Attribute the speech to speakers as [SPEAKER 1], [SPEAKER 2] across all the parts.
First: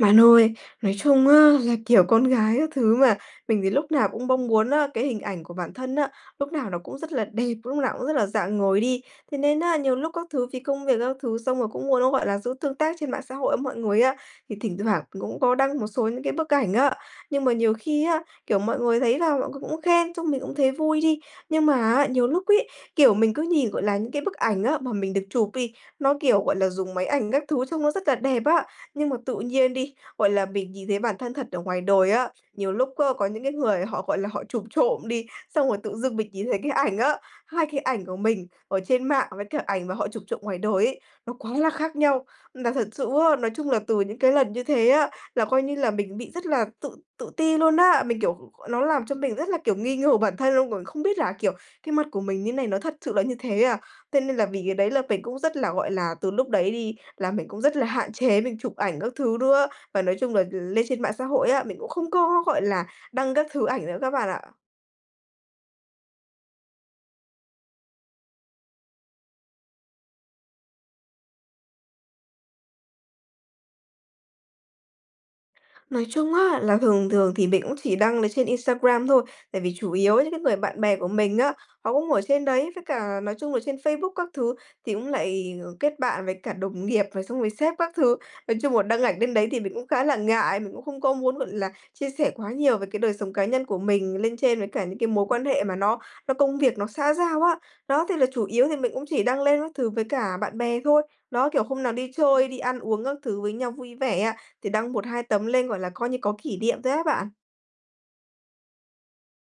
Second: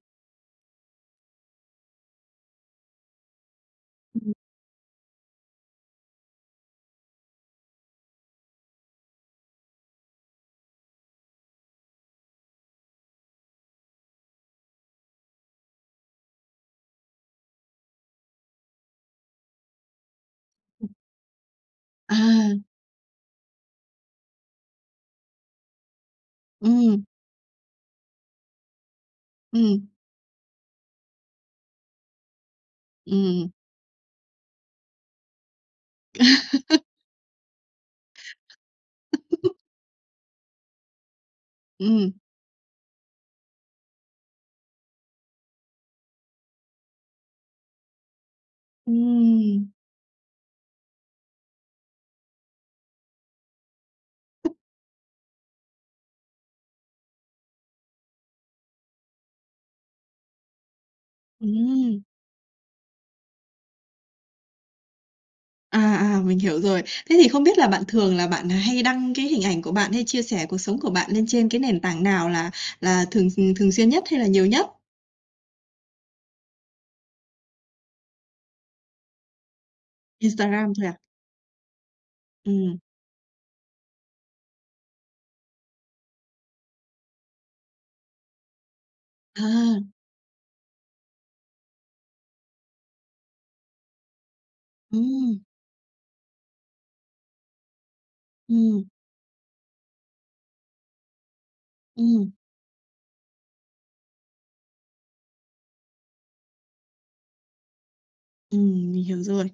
[SPEAKER 1] Bạn ơi, nói chung á, là, kiểu, con gái các thứ mà, mình thì lúc nào cũng bong muốn á, cái hình ảnh của bản thân á, lúc nào nó cũng rất là đẹp, lúc nào cũng rất là rạng ngời đi, thế nên á, nhiều lúc các thứ vì công việc các thứ xong rồi cũng muốn nó, gọi là, giữ tương tác trên mạng xã hội với mọi người á, thì thỉnh thoảng cũng có đăng một số những cái bức ảnh á. Nhưng mà nhiều khi á, kiểu, mọi người thấy là mọi người cũng khen, xong mình cũng thấy vui đi, nhưng mà á, nhiều lúc
[SPEAKER 2] À!
[SPEAKER 1] ấy, kiểu, mình cứ nhìn, gọi là, những cái bức ảnh á, mà mình được chụp đi, nó, kiểu, gọi là, dùng
[SPEAKER 2] Ừm.
[SPEAKER 1] máy ảnh các thứ trông nó rất là đẹp á, nhưng mà tự nhiên
[SPEAKER 2] Ừm.
[SPEAKER 1] đi, gọi là, mình nhìn thấy bản thân thật ở ngoài đời á, nhiều lúc á, có những
[SPEAKER 2] Ừm.
[SPEAKER 1] cái người họ, gọi là, họ chụp trộm đi, xong rồi tự dưng mình nhìn thấy cái ảnh á, hai cái ảnh của mình ở trên mạng với cả ảnh mà họ chụp trộm ngoài đời ấy, nó quá là khác
[SPEAKER 2] Ừm.
[SPEAKER 1] nhau. Là thật sự á, nói chung là từ những cái lần như thế á, là coi như là mình bị rất là tự tự ti luôn á, mình, kiểu, g gọi nó làm cho mình rất là,
[SPEAKER 2] Ừm.
[SPEAKER 1] kiểu, nghi ngờ bản thân luôn, còn không biết là, kiểu, "Cái mặt của mình như này, nó thật sự là như thế à?" Thế nên là vì cái đấy là mình cũng rất là, gọi là, từ lúc đấy đi, là mình cũng rất là hạn chế mình chụp ảnh các thứ nữa, và nói chung là l lên trên mạng xã hội á, mình cũng
[SPEAKER 2] Ừm.
[SPEAKER 1] không có, gọi là, đăng các thứ ảnh nữa các bạn ạ.
[SPEAKER 2] À, à, mình hiểu rồi. Thế thì không biết là bạn thường là bạn hay đăng cái hình ảnh của bạn hay chia sẻ cuộc sống của bạn lên trên cái nền tảng nào là là thường thường xuyên nhất hay là nhiều nhất?
[SPEAKER 1] Nói chung á là thường thường thì mình cũng chỉ đăng ở trên Instagram thôi, tại vì chủ yếu những cái người
[SPEAKER 2] Instagram
[SPEAKER 1] bạn
[SPEAKER 2] thôi à?
[SPEAKER 1] bè của mình á, họ cũng ở trên đấy.
[SPEAKER 2] Ừm.
[SPEAKER 1] Với cả nói chung là trên Facebook các thứ thì cũng lại kết bạn với cả đồng nghiệp rồi xong rồi sếp các thứ. Nói chung là đăng ảnh lên đấy thì mình cũng
[SPEAKER 2] À.
[SPEAKER 1] khá là ngại. Mình cũng không có muốn, gọi là, chia sẻ quá nhiều về cái đời sống cá nhân của mình lên trên với cả những cái mối
[SPEAKER 2] Ừm.
[SPEAKER 1] quan hệ mà nó nó công việc, nó xã giao á. Đó! Thì là chủ yếu thì
[SPEAKER 2] Ừm.
[SPEAKER 1] mình cũng chỉ đăng lên các thứ với cả bạn bè thôi. Đó! Kiểu, hôm nào đi
[SPEAKER 2] Ừm.
[SPEAKER 1] chơi, đi ăn uống các thứ với nhau vui vẻ á, thì đăng 1-2 tấm lên, gọi là, coi như có kỷ niệm thôi á bạn.
[SPEAKER 2] Ừm, mình hiểu rồi.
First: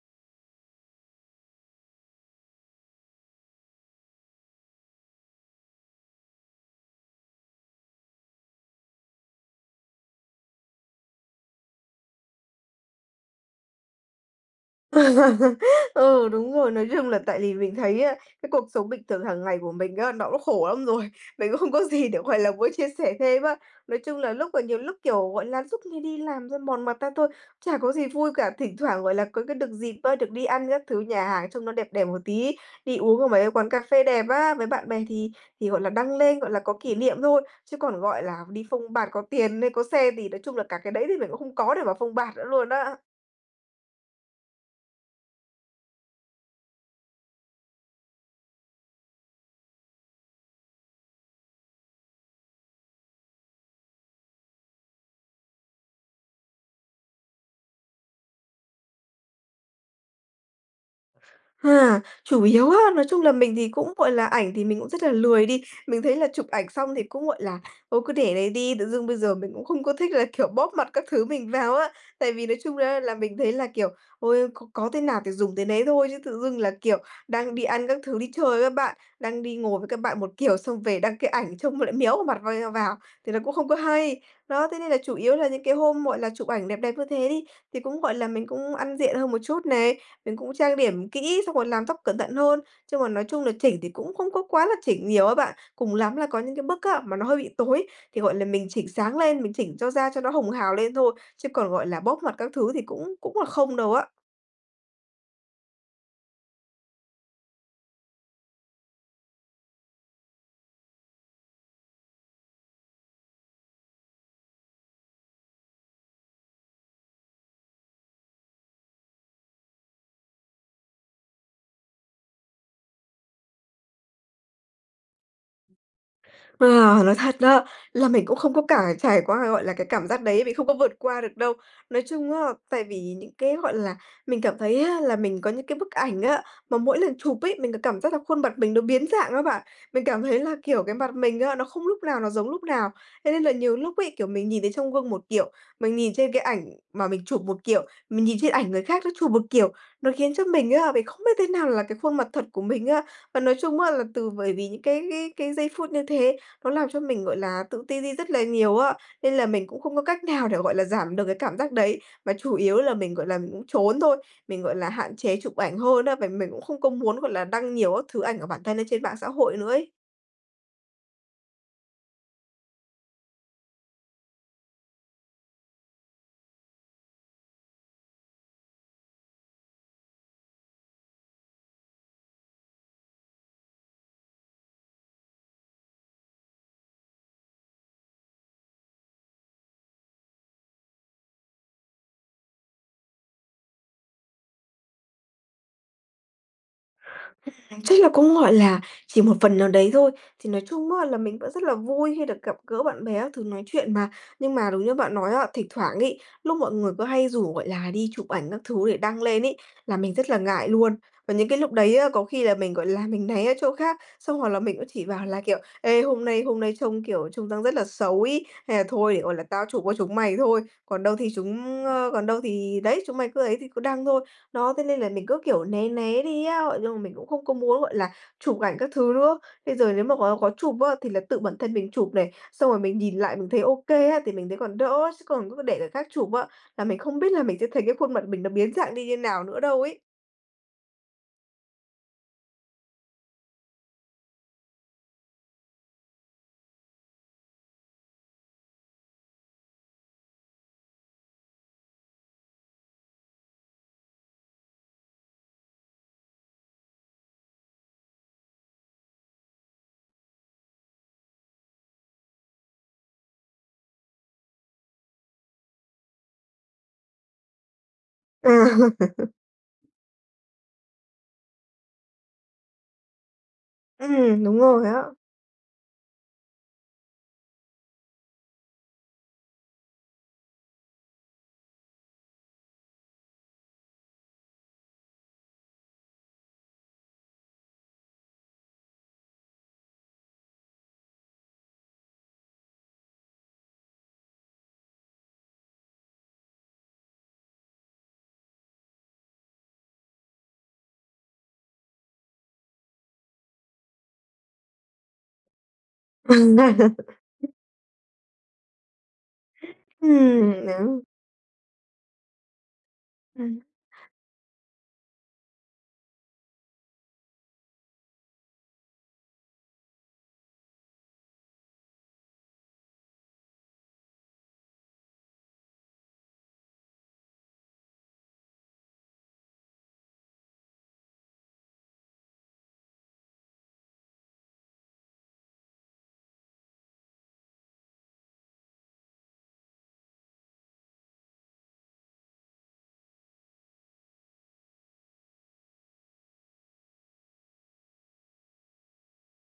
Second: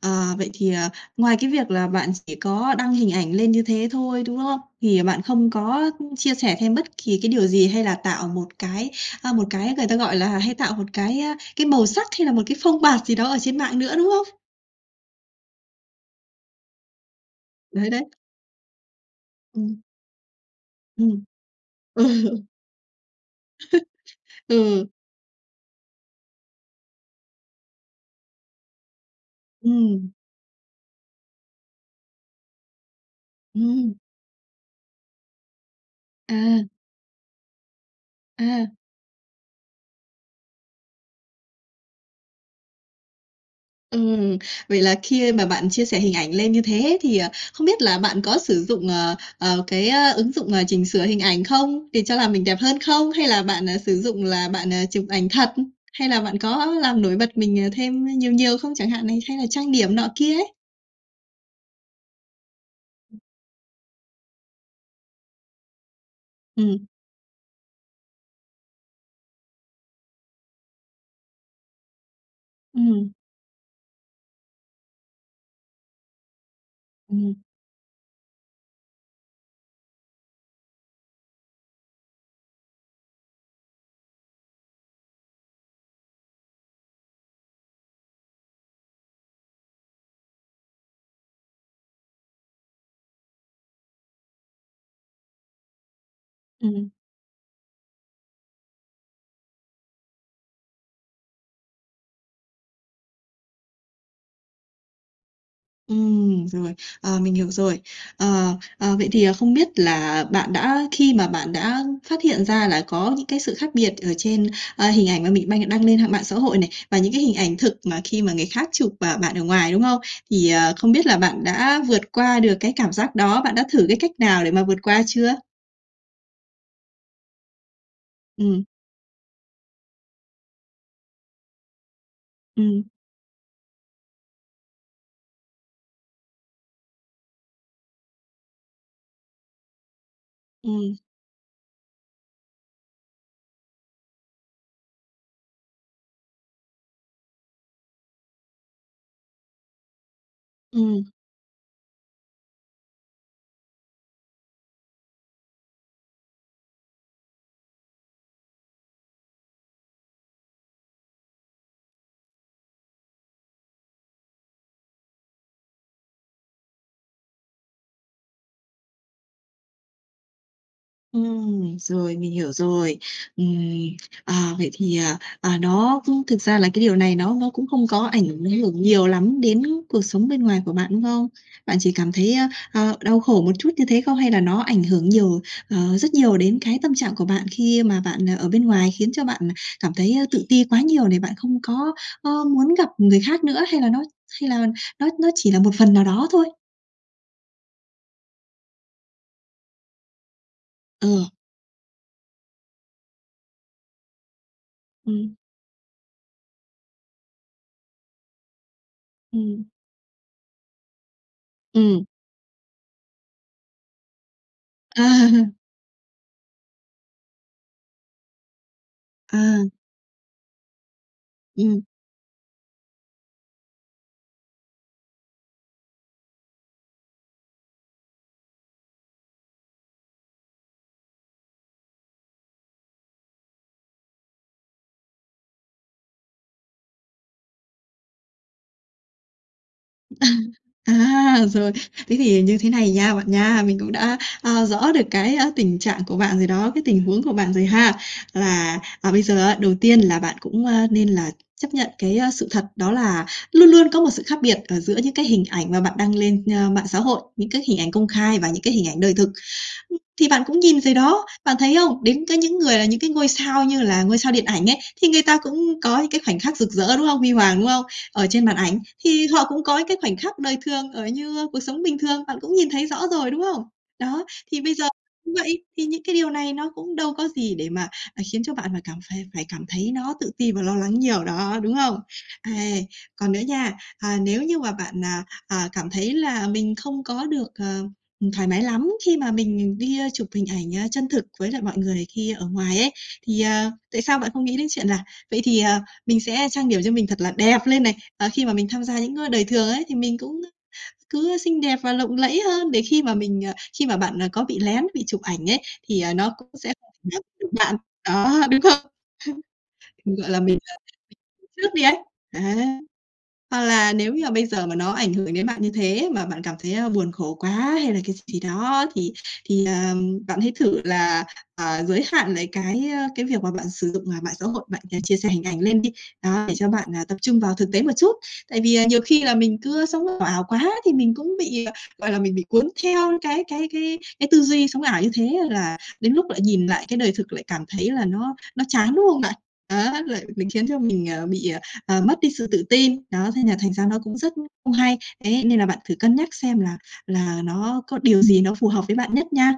[SPEAKER 2] Ờ, vậy thì, ờ, ngoài cái việc là bạn chỉ có đăng hình ảnh lên như thế thôi, đúng không? Thì bạn không có chia sẻ thêm bất kỳ cái điều gì, hay là tạo một cái, ờ, một cái người ta gọi là hay tạo một cái, ơ, cái màu sắc hay là một cái phông bạt gì đó ở trên mạng nữa, đúng không?
[SPEAKER 1] Ừ, đúng rồi, nói chung là tại vì mình
[SPEAKER 2] Đấy,
[SPEAKER 1] thấy
[SPEAKER 2] đấy.
[SPEAKER 1] á, cái cuộc sống bình thường hàng ngày của
[SPEAKER 2] Ừm.
[SPEAKER 1] mình á, nó cũng khổ lắm rồi.
[SPEAKER 2] Ừm.
[SPEAKER 1] Mình cũng không có gì để, gọi là, muốn chia sẻ thêm á. Nói chung là lúc, à, nhiều
[SPEAKER 2] Ừ.
[SPEAKER 1] lúc, kiểu, gọi là, suốt ngày đi làm thôi mòn mặt ra thôi, chả có gì vui cả. Thỉnh thoảng, gọi là, có cái được dịp
[SPEAKER 2] Ừm.
[SPEAKER 1] á, được đi ăn các thứ nhà hàng trông nó đẹp đẹp một tí, đi uống ở mấy quán cà
[SPEAKER 2] Ừm.
[SPEAKER 1] phê đẹp á, với bạn bè thì thì, gọi là, đăng lên, gọi là,
[SPEAKER 2] À.
[SPEAKER 1] có kỷ niệm thôi. Chứ còn, gọi là, đi
[SPEAKER 2] À.
[SPEAKER 1] phông bạt có tiền, có xe thì nói chung là cả cái đấy thì mình cũng không có để mà phông bạt nữa luôn á.
[SPEAKER 2] Ừm, vậy là khi mà bạn chia sẻ hình ảnh lên như thế thì, ờ, không biết là bạn có sử dụng, ờ, ờ, cái, à, ứng dụng, ờ, chỉnh sửa hình ảnh không, để cho làm mình đẹp hơn không? Hay là bạn, à, sử dụng là bạn, à, chụp ảnh thật, hay là bạn có làm nổi bật mình thêm nhiều nhiều không chẳng hạn này, hay là trang điểm nọ kia ấy.
[SPEAKER 1] À, chủ yếu á, nói chung là mình thì cũng, gọi là, ảnh thì mình cũng rất là lười đi. Mình thấy là chụp ảnh
[SPEAKER 2] Ừm.
[SPEAKER 1] xong thì cũng, gọi là, thôi cứ để đấy đi, tự dưng bây giờ mình cũng không có thích là, kiểu, bóp mặt các thứ mình vào á. Tại vì nói chung á
[SPEAKER 2] Ừm.
[SPEAKER 1] là mình thấy là, kiểu, ôi, có có thế nào thì dùng thế nấy thôi, chứ tự dưng là, kiểu,
[SPEAKER 2] Ừm.
[SPEAKER 1] đang đi ăn các thứ, đi chơi với bạn, đang đi ngồi với các bạn một kiểu, xong về đăng cái ảnh trông lại méo vào mặt vào, thì nó cũng không có hay. Đó! Thế nên là chủ yếu là những cái hôm, gọi là, chụp ảnh đẹp đẹp như thế đi, thì cũng, gọi là, mình cũng ăn diện hơn một chút này, mình cũng trang điểm kỹ xong rồi làm tóc cẩn thận hơn. Chung là nói chung là, chỉnh thì cũng không có quá là chỉnh nhiều á bạn. Cùng lắm là có những cái bức
[SPEAKER 2] Ừm.
[SPEAKER 1] á, mà nó hơi bị tối, thì, gọi là, mình chỉnh sáng lên, mình chỉnh cho da cho nó hồng hào lên thôi, chứ còn, gọi là, bóp mặt các thứ thì cũng cũng là không đâu á.
[SPEAKER 2] Ừm, rồi, ờ, mình hiểu rồi. Ờ, ờ, vậy thì không biết là bạn đã khi mà bạn đã phát hiện ra là có những cái sự khác biệt ở trên, ờ, hình ảnh mà mình bạn đăng lên hạng mạng xã hội này, và những cái hình ảnh thực mà khi mà người khác chụp, à, bạn ở ngoài, đúng không, thì, ờ, không biết là bạn đã vượt qua được cái cảm giác đó bạn đã thử cái cách nào để mà vượt qua chưa?
[SPEAKER 1] Ờ, nói thật đó, là mình cũng không có
[SPEAKER 2] Ừm.
[SPEAKER 1] cả trải qua, gọi là, cái cảm giác đấy, vì không có vượt qua được đâu. Nói chung á, tại
[SPEAKER 2] Ừm.
[SPEAKER 1] vì những cái, gọi là, mình cảm thấy á, là mình có những cái bức ảnh á, mà mỗi lần chụp ấy, mình có cảm giác là khuôn mặt mình nó biến dạng á bạn, mình cảm thấy là, kiểu, cái
[SPEAKER 2] Ừm.
[SPEAKER 1] mặt mình á, nó không lúc nào nó giống lúc nào. Thế nên là nhiều lúc ấy, kiểu, mình nhìn thấy trong gương một kiểu, mình nhìn trên cái ảnh mà mình chụp một kiểu, mình nhìn trên ảnh người khác nó chụp một kiểu, nó khiến cho mình á, mình
[SPEAKER 2] Ừm.
[SPEAKER 1] không biết thế nào là cái khuôn mặt thật của mình á. Và nói chung á, là từ bởi vì những cái cái cái giây phút như thế, nó làm cho mình, gọi là, tự ti đi rất là nhiều á, nên là mình cũng không có cách nào để, gọi là, giảm được cái cảm giác đấy, mà chủ yếu là mình, gọi là, mình cũng, trốn thôi. Mình, gọi là, hạn chế chụp ảnh hơn á, và mình cũng không có muốn, gọi là, đăng nhiều các thứ ảnh ở bản thân lên trên mạng xã hội nữa ấy.
[SPEAKER 2] Ừm, rồi mình hiểu rồi. Ừm, à, vậy thì, à, à, nó thực ra là cái điều này nó nó cũng không có ảnh hưởng nhiều lắm đến cuộc sống bên ngoài của bạn, đúng không? Bạn chỉ cảm thấy, a, ơ, đau khổ một chút như thế không? Hay là nó ảnh hưởng nhiều, ờ, rất nhiều đến cái tâm trạng của bạn khi mà bạn ở bên ngoài khiến cho bạn cảm thấy tự ti quá nhiều này, bạn không có, ờ, muốn gặp người khác nữa, hay là nó hay là nó nó chỉ là một phần nào đó thôi?
[SPEAKER 1] Ừm, chắc là cũng, gọi là, chỉ một phần nào đấy thôi. Thì nói chung á là
[SPEAKER 2] Ờ.
[SPEAKER 1] mình vẫn rất là vui khi được gặp gỡ bạn bè các thứ nói chuyện mà. Nhưng mà đúng như bạn nói
[SPEAKER 2] Ừm.
[SPEAKER 1] á, thỉnh thoảng ấy, lúc mọi người cứ hay rủ, gọi là, đi chụp ảnh các thứ để đăng lên ấy,
[SPEAKER 2] Ừm.
[SPEAKER 1] là mình rất là ngại luôn. Và những cái lúc đấy
[SPEAKER 2] Ừm.
[SPEAKER 1] á, có khi là mình, gọi là, mình né ra chỗ khác. Xong hoặc là mình cũng chỉ bảo là
[SPEAKER 2] À!
[SPEAKER 1] kiểu: "Ê, hôm nay hôm nay trông, kiểu, trông rằng rất là xấu ấy, hay là thôi để, gọi là, tao
[SPEAKER 2] À.
[SPEAKER 1] chụp cho chúng mày thôi, còn đâu thì
[SPEAKER 2] Ừm.
[SPEAKER 1] chúng, ờ còn đâu thì đấy, chúng mày cứ ấy thì cứ đăng thôi." Đó! Thế nên là mình cứ, kiểu, né né đi á, ờ, nhưng mà mình cũng không có muốn, gọi là, chụp ảnh các thứ nữa. Bây giờ nếu mà có có chụp á, thì là tự bản thân mình chụp này, xong rồi mình nhìn lại mình thấy OK á, thì mình thấy còn đỡ á. Chứ còn cứ để người khác chụp á, là mình không biết là mình sẽ thấy cái khuôn mặt mình nó biến dạng đi như nào nữa đâu ấy.
[SPEAKER 2] À, rồi. Thế thì như thế này nha, bạn nha. Mình cũng đã, ờ, rõ được cái, à, tình trạng của bạn rồi đó, cái tình huống của bạn rồi ha. Là, à, bây giờ á, đầu tiên là bạn cũng, a, nên là chấp nhận cái, ờ, sự thật đó là luôn luôn có một sự khác biệt, ờ, giữa những cái hình ảnh mà bạn đăng lên, ơ, mạng xã hội, những cái hình ảnh công khai và những cái hình ảnh đời thực. Ừm, thì bạn cũng nhìn rồi đó, bạn thấy không? Đến cái những người là những cái ngôi sao như là ngôi sao điện ảnh ấy, thì người ta cũng có những cái khoảnh khắc rực rỡ, đúng không? Huy hoàng, đúng không? Ở trên
[SPEAKER 1] À!
[SPEAKER 2] màn ảnh thì họ cũng có những cái khoảnh khắc đời thường ở như cuộc sống bình thường, bạn cũng nhìn thấy rõ rồi, đúng không? Đó,
[SPEAKER 1] Ừm, đúng
[SPEAKER 2] thì bây giờ
[SPEAKER 1] rồi á.
[SPEAKER 2] cũng vậy, thì những cái điều này nó cũng đâu có gì để mà, à, khiến cho bạn phải cảm phải phải cảm thấy nó tự ti và lo lắng nhiều đó, đúng không? Ây, còn nữa nha. À, nếu như mà bạn, à, à, cảm thấy là mình không có được, ờ, thoải mái lắm khi mà mình đi chụp hình ảnh chân thực với lại mọi người khi ở ngoài ấy, thì, ờ, tại sao bạn không nghĩ đến chuyện là vậy thì, à, mình sẽ trang điểm cho mình thật là đẹp lên này, ờ, khi mà mình tham gia những cái đời thường ấy, thì mình cũng cứ, ờ, xinh đẹp và lộng lẫy hơn để khi mà mình ờ, khi mà bạn có bị lén, bị chụp ảnh ấy, thì, ờ, nó cũng sẽ [unintelligible] được bạn. Đó, đúng không? Gọi là mình, [unintelligible]
[SPEAKER 1] Ừm, đó.
[SPEAKER 2] tính trước đi ấy. Đấy!
[SPEAKER 1] Ừm.
[SPEAKER 2] Hoặc là nếu như mà bây giờ mà nó ảnh hưởng đến bạn như thế mà bạn cảm thấy buồn khổ quá hay là cái gì gì đó, thì thì, à, bạn hãy thử là, à, giới hạn lại cái, ờ, cái việc mà bạn sử dụng mạng xã hội, bạn chia sẻ hình ảnh lên đi. Đó, để cho bạn, à, tập trung vào thực tế một chút. Tại vì, à, nhiều khi là mình cứ, ơ, sống ảo quá thì mình cũng bị, gọi là, mình bị cuốn theo cái cái cái cái tư duy sống ảo như thế là đến lúc lại nhìn lại cái đời thực lại cảm thấy là nó nó chán, đúng không bạn? Đó, là mình khiến cho mình, ờ, bị, à, mất đi sự tự tin. Đó, thế nên là thành ra nó cũng rất không hay. Đấy, nên là bạn thử cân nhắc xem là là nó có điều gì nó phù hợp với bạn nhất nha.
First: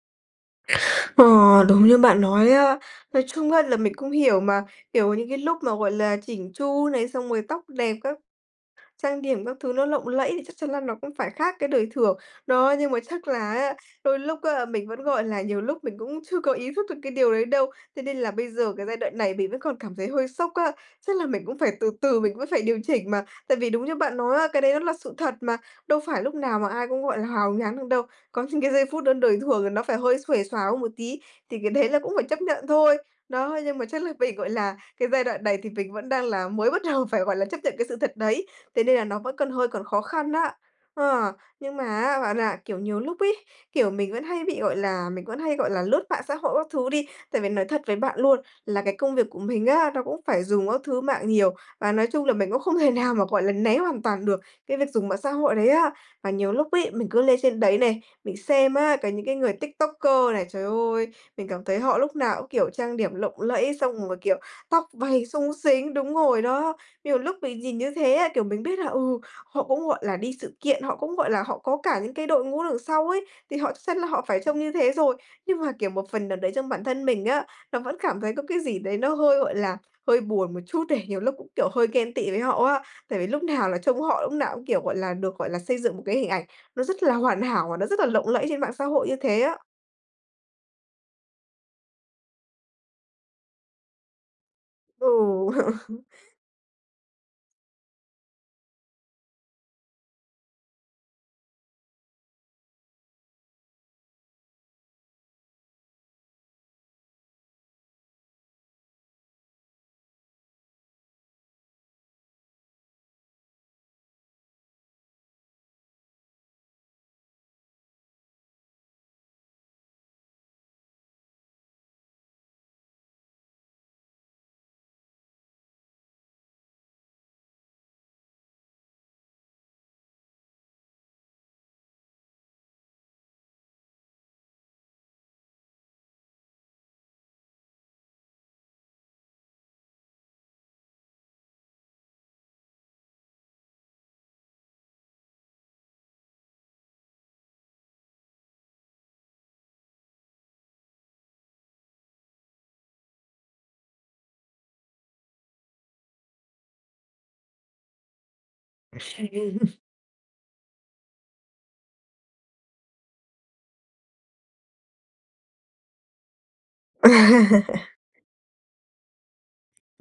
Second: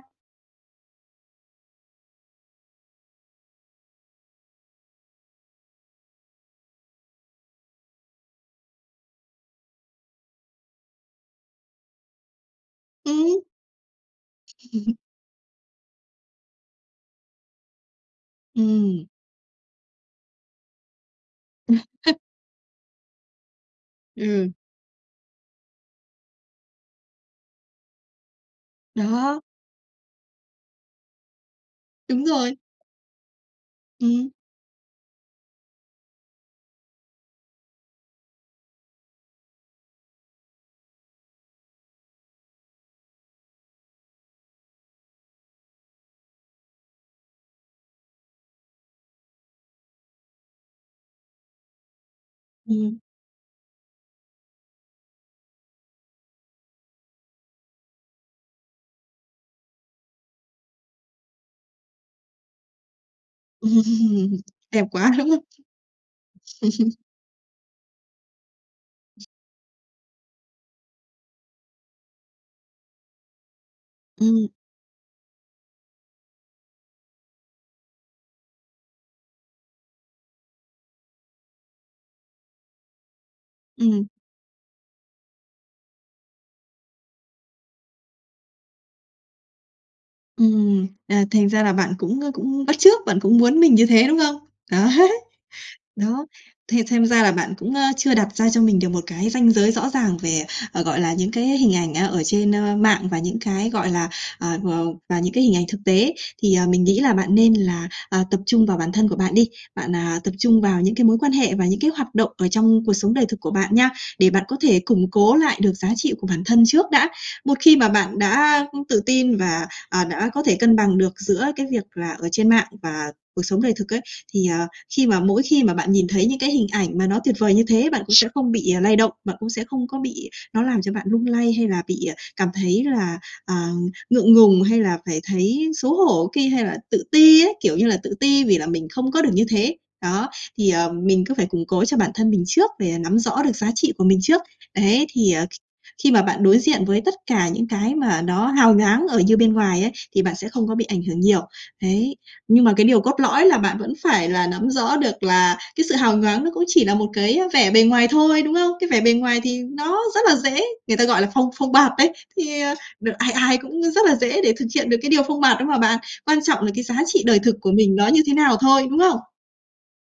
[SPEAKER 1] Ờ, đúng như bạn nói á. Nói chung á, là mình cũng hiểu mà, kiểu, những cái lúc mà, gọi là, chỉn chu này, xong rồi tóc đẹp các trang điểm các thứ nó lộng lẫy, thì chắc chắn là nó cũng phải khác cái đời thường. Đó, nhưng mà chắc
[SPEAKER 2] Ừm.
[SPEAKER 1] là á, đôi lúc á, mình vẫn, gọi là, nhiều lúc mình cũng chưa có ý thức được cái điều đấy đâu, thế nên là bây giờ cái giai
[SPEAKER 2] Ừm.
[SPEAKER 1] đoạn này mình vẫn còn cảm thấy hơi sốc á, chắc là mình cũng phải từ từ mình vẫn phải điều chỉnh mà. Tại vì đúng như bạn nói á,
[SPEAKER 2] Ừm.
[SPEAKER 1] cái đấy nó là sự thật mà, đâu phải lúc nào mà ai cũng, gọi là, hào nhoáng được đâu, có những cái giây phút đơn đời
[SPEAKER 2] Đó.
[SPEAKER 1] thường thì nó phải hơi xuề xoà hơn một tí, thì cái đấy là cũng phải
[SPEAKER 2] Đúng
[SPEAKER 1] chấp
[SPEAKER 2] rồi.
[SPEAKER 1] nhận thôi. Đó, nhưng mà chắc là
[SPEAKER 2] Ừm.
[SPEAKER 1] mình, gọi là, cái giai đoạn này thì mình vẫn đang là mới bắt đầu phải, gọi là, chấp nhận cái sự thật đấy, thế nên là nó vẫn còn hơi còn khó khăn á. Ờ, nhưng mà á, bạn, à, kiểu, nhiều lúc ấy, kiểu, mình vẫn hay bị, gọi là, mình vẫn hay, gọi là, lướt mạng xã hội các thứ đi, tại vì nói thật với bạn luôn là cái công việc của mình á, nó cũng phải dùng các thứ mạng nhiều, và nói chung là mình cũng không thể
[SPEAKER 2] Ừm.
[SPEAKER 1] nào mà, gọi là, né hoàn toàn được cái việc dùng mạng xã hội đấy á. Mà nhiều lúc ấy, mình cứ lên trên đấy này, mình xem á, cả những cái người TikToker này, trời ơi, mình cảm thấy họ lúc nào cũng, kiểu, trang điểm lộng lẫy xong rồi, kiểu,
[SPEAKER 2] Đẹp
[SPEAKER 1] tóc
[SPEAKER 2] quá,
[SPEAKER 1] váy
[SPEAKER 2] đúng không?
[SPEAKER 1] xúng xính đúng rồi đó, nhiều lúc mình nhìn như thế á, kiểu, mình biết là, ừ, họ cũng, gọi là, đi sự kiện, họ cũng, gọi là, họ có cả những cái đội ngũ đằng sau ấy, thì họ chắc chắn là họ phải
[SPEAKER 2] Ừm.
[SPEAKER 1] trông như thế rồi, nhưng mà, kiểu, một phần nào đấy trong bản thân mình á, nó vẫn cảm thấy có cái gì đấy nó hơi, gọi là, hơi buồn một chút này, nhiều lúc cũng, kiểu, hơi ghen tị với họ á, tại vì lúc nào là trông
[SPEAKER 2] Ừm.
[SPEAKER 1] họ lúc nào cũng, kiểu, gọi là, được, gọi là, xây dựng một cái hình ảnh, nó rất là hoàn hảo và nó rất là lộng lẫy trên mạng xã hội như thế á.
[SPEAKER 2] Ừm, à, thành ra là bạn cũng, ơ, cũng bắt chước, bạn cũng muốn mình như thế, đúng không? Đấy.
[SPEAKER 1] Ừ.
[SPEAKER 2] Đó, thì xem ra là bạn cũng, ơ, chưa đặt ra cho mình được một cái ranh giới rõ ràng, về, ờ, gọi là, những cái hình ảnh, a, ở trên, ơ, mạng và những cái, gọi là, ờ, v và những cái hình ảnh thực tế. Thì, ờ, mình nghĩ là bạn nên là, ờ, tập trung vào bản thân của bạn đi, bạn, à, tập trung vào những cái mối quan hệ và những cái hoạt động ở trong cuộc sống đời thực của bạn nha, để bạn có thể củng cố lại được giá trị của bản thân trước đã. Một khi mà bạn đã, ưm, tự tin và, à, đã có thể cân bằng được giữa cái việc là ở trên mạng và cuộc sống đời thực ấy, thì, à, khi mà mỗi khi mà bạn nhìn thấy những cái hình ảnh mà nó tuyệt vời như thế, bạn cũng sẽ không bị, ờ, lay động, bạn cũng sẽ không có bị nó làm cho bạn lung lay hay là bị, à, cảm thấy là, à, ngượng ngùng hay là phải thấy xấu hổ ki hay là tự ti ấy, kiểu như là, tự ti vì là mình không có được như thế. Đó, thì, ờ, mình cứ phải củng cố cho bản thân mình trước để, à, nắm rõ được giá trị của mình trước, đấy, thì, ờ, kh khi mà bạn đối diện với tất cả những cái mà nó hào nhoáng ở như bên ngoài ấy, thì bạn sẽ không có bị ảnh hưởng nhiều, đấy. Nhưng mà cái điều cốt lõi là bạn vẫn phải là nắm rõ được là cái sự hào nhoáng nó cũng chỉ là một cái, ơ, vẻ bề ngoài thôi, đúng không? Cái vẻ bề ngoài thì
[SPEAKER 1] [unintelligible]
[SPEAKER 2] nó rất là dễ, người ta, gọi là, phông phông bạt đấy, thì, ờ, đ ai ai cũng, ơ, rất là dễ để thực hiện được cái điều phông bạt đó mà bạn, quan trọng là cái giá trị đời thực của mình nó như thế nào thôi, đúng không?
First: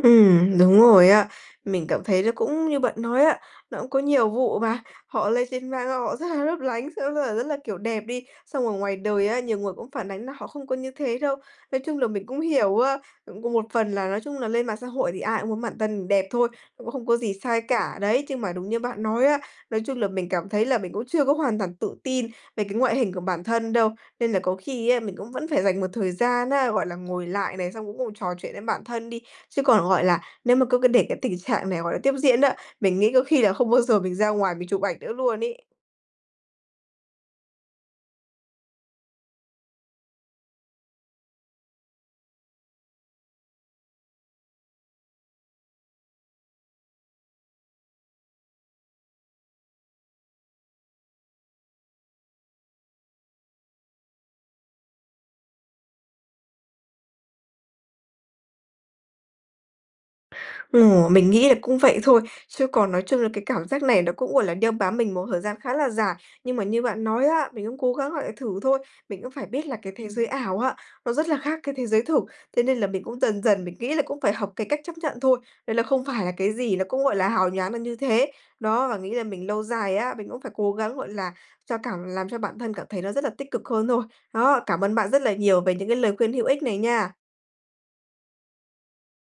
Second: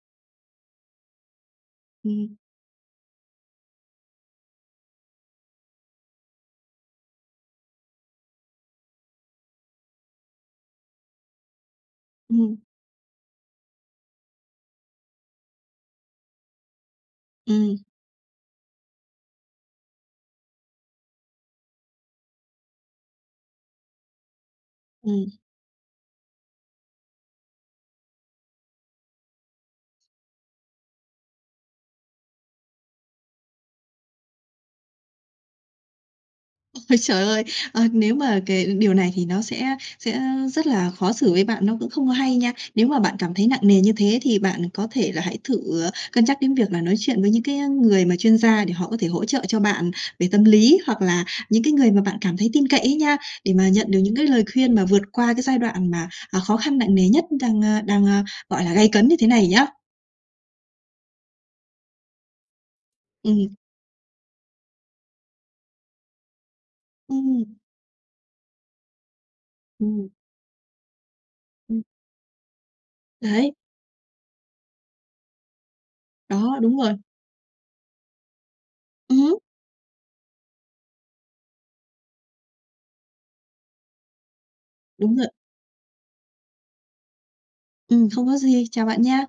[SPEAKER 1] Ừm, đúng rồi á. Mình cảm thấy nó
[SPEAKER 2] Ừm.
[SPEAKER 1] cũng như bạn nói á, nó cũng có nhiều vụ mà, họ lên trên mạng xong họ rất là lấp lánh, xong đó là rất là, kiểu, đẹp đi, xong ở ngoài đời á, nhiều người cũng phản ánh là họ không có như thế đâu. Nói chung là mình cũng
[SPEAKER 2] Ừm.
[SPEAKER 1] hiểu á, cũng cùng một phần là nói chung là lên mạng xã hội thì ai cũng muốn bản thân đẹp thôi, cũng không có gì sai
[SPEAKER 2] Ừm.
[SPEAKER 1] cả đấy, nhưng mà đúng như bạn nói á, nói chung là mình cảm thấy là mình cũng chưa có hoàn toàn tự tin về cái ngoại hình của bản thân đâu. Nên là có khi á mình
[SPEAKER 2] Ừm.
[SPEAKER 1] cũng vẫn phải dành một thời gian á, gọi là, ngồi lại này, xong cũng ngồi trò chuyện với bản thân đi, chứ còn, gọi là, nếu mà cứ cứ để cái tình trạng này, gọi là, tiếp diễn á, mình nghĩ có khi là không bao giờ mình ra ngoài mình chụp ảnh nữa luôn ấy.
[SPEAKER 2] Ôi, trời ơi! Ờ, nếu mà cái điều này thì nó sẽ sẽ, ơ, rất là khó xử với bạn, nó cũng không có hay nha. Nếu mà bạn cảm thấy nặng nề như thế thì bạn có thể là hãy thử, ờ, cân nhắc đến việc là nói chuyện với những cái, ơ, người mà chuyên gia để họ có thể hỗ trợ cho bạn về tâm lý, hoặc là những cái người mà bạn cảm thấy tin cậy ấy nha, để mà nhận được những cái lời khuyên mà vượt qua cái giai đoạn mà, à, khó khăn nặng nề nhất đang, a, đang, a, gọi là, gay cấn như thế này nhá.
[SPEAKER 1] Ồ! mình nghĩ là cũng vậy thôi, chứ còn nói chung là cái
[SPEAKER 2] Ừm.
[SPEAKER 1] cảm giác này nó cũng, gọi là, đeo bám mình một thời gian khá là dài, nhưng mà như bạn nói á,
[SPEAKER 2] Ừm
[SPEAKER 1] mình cũng cố gắng, gọi là, thử thôi. Mình cũng phải biết là cái thế
[SPEAKER 2] Ừm.
[SPEAKER 1] giới ảo á, nó rất là khác cái
[SPEAKER 2] Ừm.
[SPEAKER 1] thế giới thực. Thế nên là mình cũng dần
[SPEAKER 2] Đấy.
[SPEAKER 1] dần, mình nghĩ là cũng phải học cái cách chấp nhận thôi, đấy là không phải là cái
[SPEAKER 2] Đó,
[SPEAKER 1] gì
[SPEAKER 2] đúng
[SPEAKER 1] nó
[SPEAKER 2] rồi.
[SPEAKER 1] cũng gọi là hào nhoáng được như thế. Đó, và nghĩ là
[SPEAKER 2] Ừm.
[SPEAKER 1] mình lâu dài á, mình cũng phải cố gắng, gọi là, cho cảm làm cho bản thân cảm thấy nó rất là tích cực hơn thôi. Đó. Cảm ơn bạn
[SPEAKER 2] Đúng
[SPEAKER 1] rất
[SPEAKER 2] rồi.
[SPEAKER 1] là nhiều về những cái lời khuyên hữu ích này nha!
[SPEAKER 2] Ừm, không có gì, chào bạn nha.